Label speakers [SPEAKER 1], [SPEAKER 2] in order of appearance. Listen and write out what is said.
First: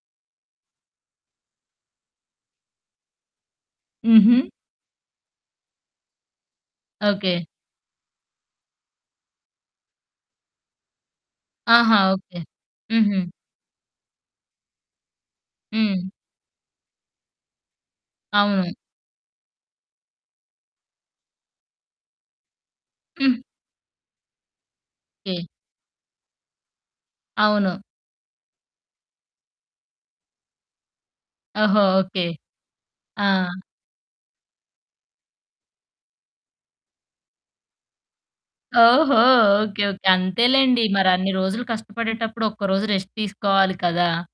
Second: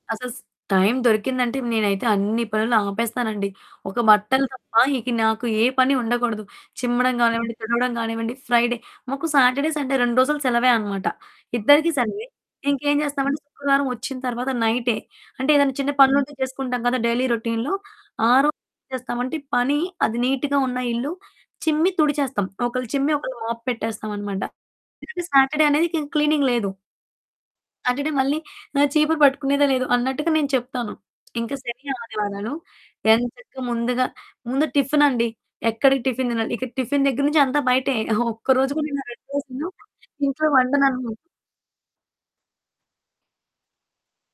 [SPEAKER 1] అసస్ time దొరికిందంటే నేనైతే అన్ని పనులు ఆపేస్తానండి. ఒక
[SPEAKER 2] హుహు.
[SPEAKER 1] బట్టలు తప్ప ఇక నాకు ఏ పని ఉండకూడదు. చిమ్మడం
[SPEAKER 2] ఓకే.
[SPEAKER 1] గానివ్వండి, తుడవడం గానివ్వండి, ఫ్రైడే మాకు సాటర్డే, సండే 2 రోజులు సెలవే అనమాట. ఇద్దరికీ
[SPEAKER 2] ఆహా!
[SPEAKER 1] సెలవే.
[SPEAKER 2] ఓకే.
[SPEAKER 1] ఇంకేం
[SPEAKER 2] హుహు.
[SPEAKER 1] చేస్తామంటే, శుక్రవారం ఒచ్చిన తర్వాత నైటే, అంటే ఏదన్నా చిన్న
[SPEAKER 2] హ్మ్.
[SPEAKER 1] పనులుంటే చేసుకుంటాం కదా! డైలీ రొటీన్‌లో. ఆ రోజేం
[SPEAKER 2] అవును.
[SPEAKER 1] చేస్తామంటే పని అది నీట్‌గా ఉన్న ఇల్లు చిమ్మి తుడిచేస్తాం. ఒకళ్ళు చిమ్మి, ఒకళ్ళు
[SPEAKER 2] హ్మ్.
[SPEAKER 1] మోప్ పెట్టేస్తామనమాట. ఎందుకంటే,
[SPEAKER 2] ఓకె.
[SPEAKER 1] సాటర్డే అనేదిక ఇంక క్లీనింగ్ లేదు.
[SPEAKER 2] అవును.
[SPEAKER 1] సాటర్డే మళ్ళీ ఆహ్, చీపురు పట్టుకునేదే లేదు అన్నట్టుగా నేను చెప్తాను. ఇంకా
[SPEAKER 2] ఓహో!
[SPEAKER 1] శని,
[SPEAKER 2] ఓకే.
[SPEAKER 1] ఆదివారాలు ఎంచక్క
[SPEAKER 2] ఆ!
[SPEAKER 1] ముందుగా ముందు టిఫినండి. ఎక్కడిక టిఫిన్ తినాలి. ఇక్కడ టిఫిన్ దగ్గర నుంచి అంతా బయటే. ఒక్కరోజు కూడా నేనా ఆ
[SPEAKER 2] ఓహో!
[SPEAKER 1] 2 రోజులు
[SPEAKER 2] ఓకే, ఓకే
[SPEAKER 1] ఇంట్లో
[SPEAKER 2] అంతేలెండి.
[SPEAKER 1] వండననమాట.
[SPEAKER 2] మరన్ని రోజులు కష్టపడేటప్పుడు ఒక్కరోజు రెస్ట్ తీసుకోవాలి కదా!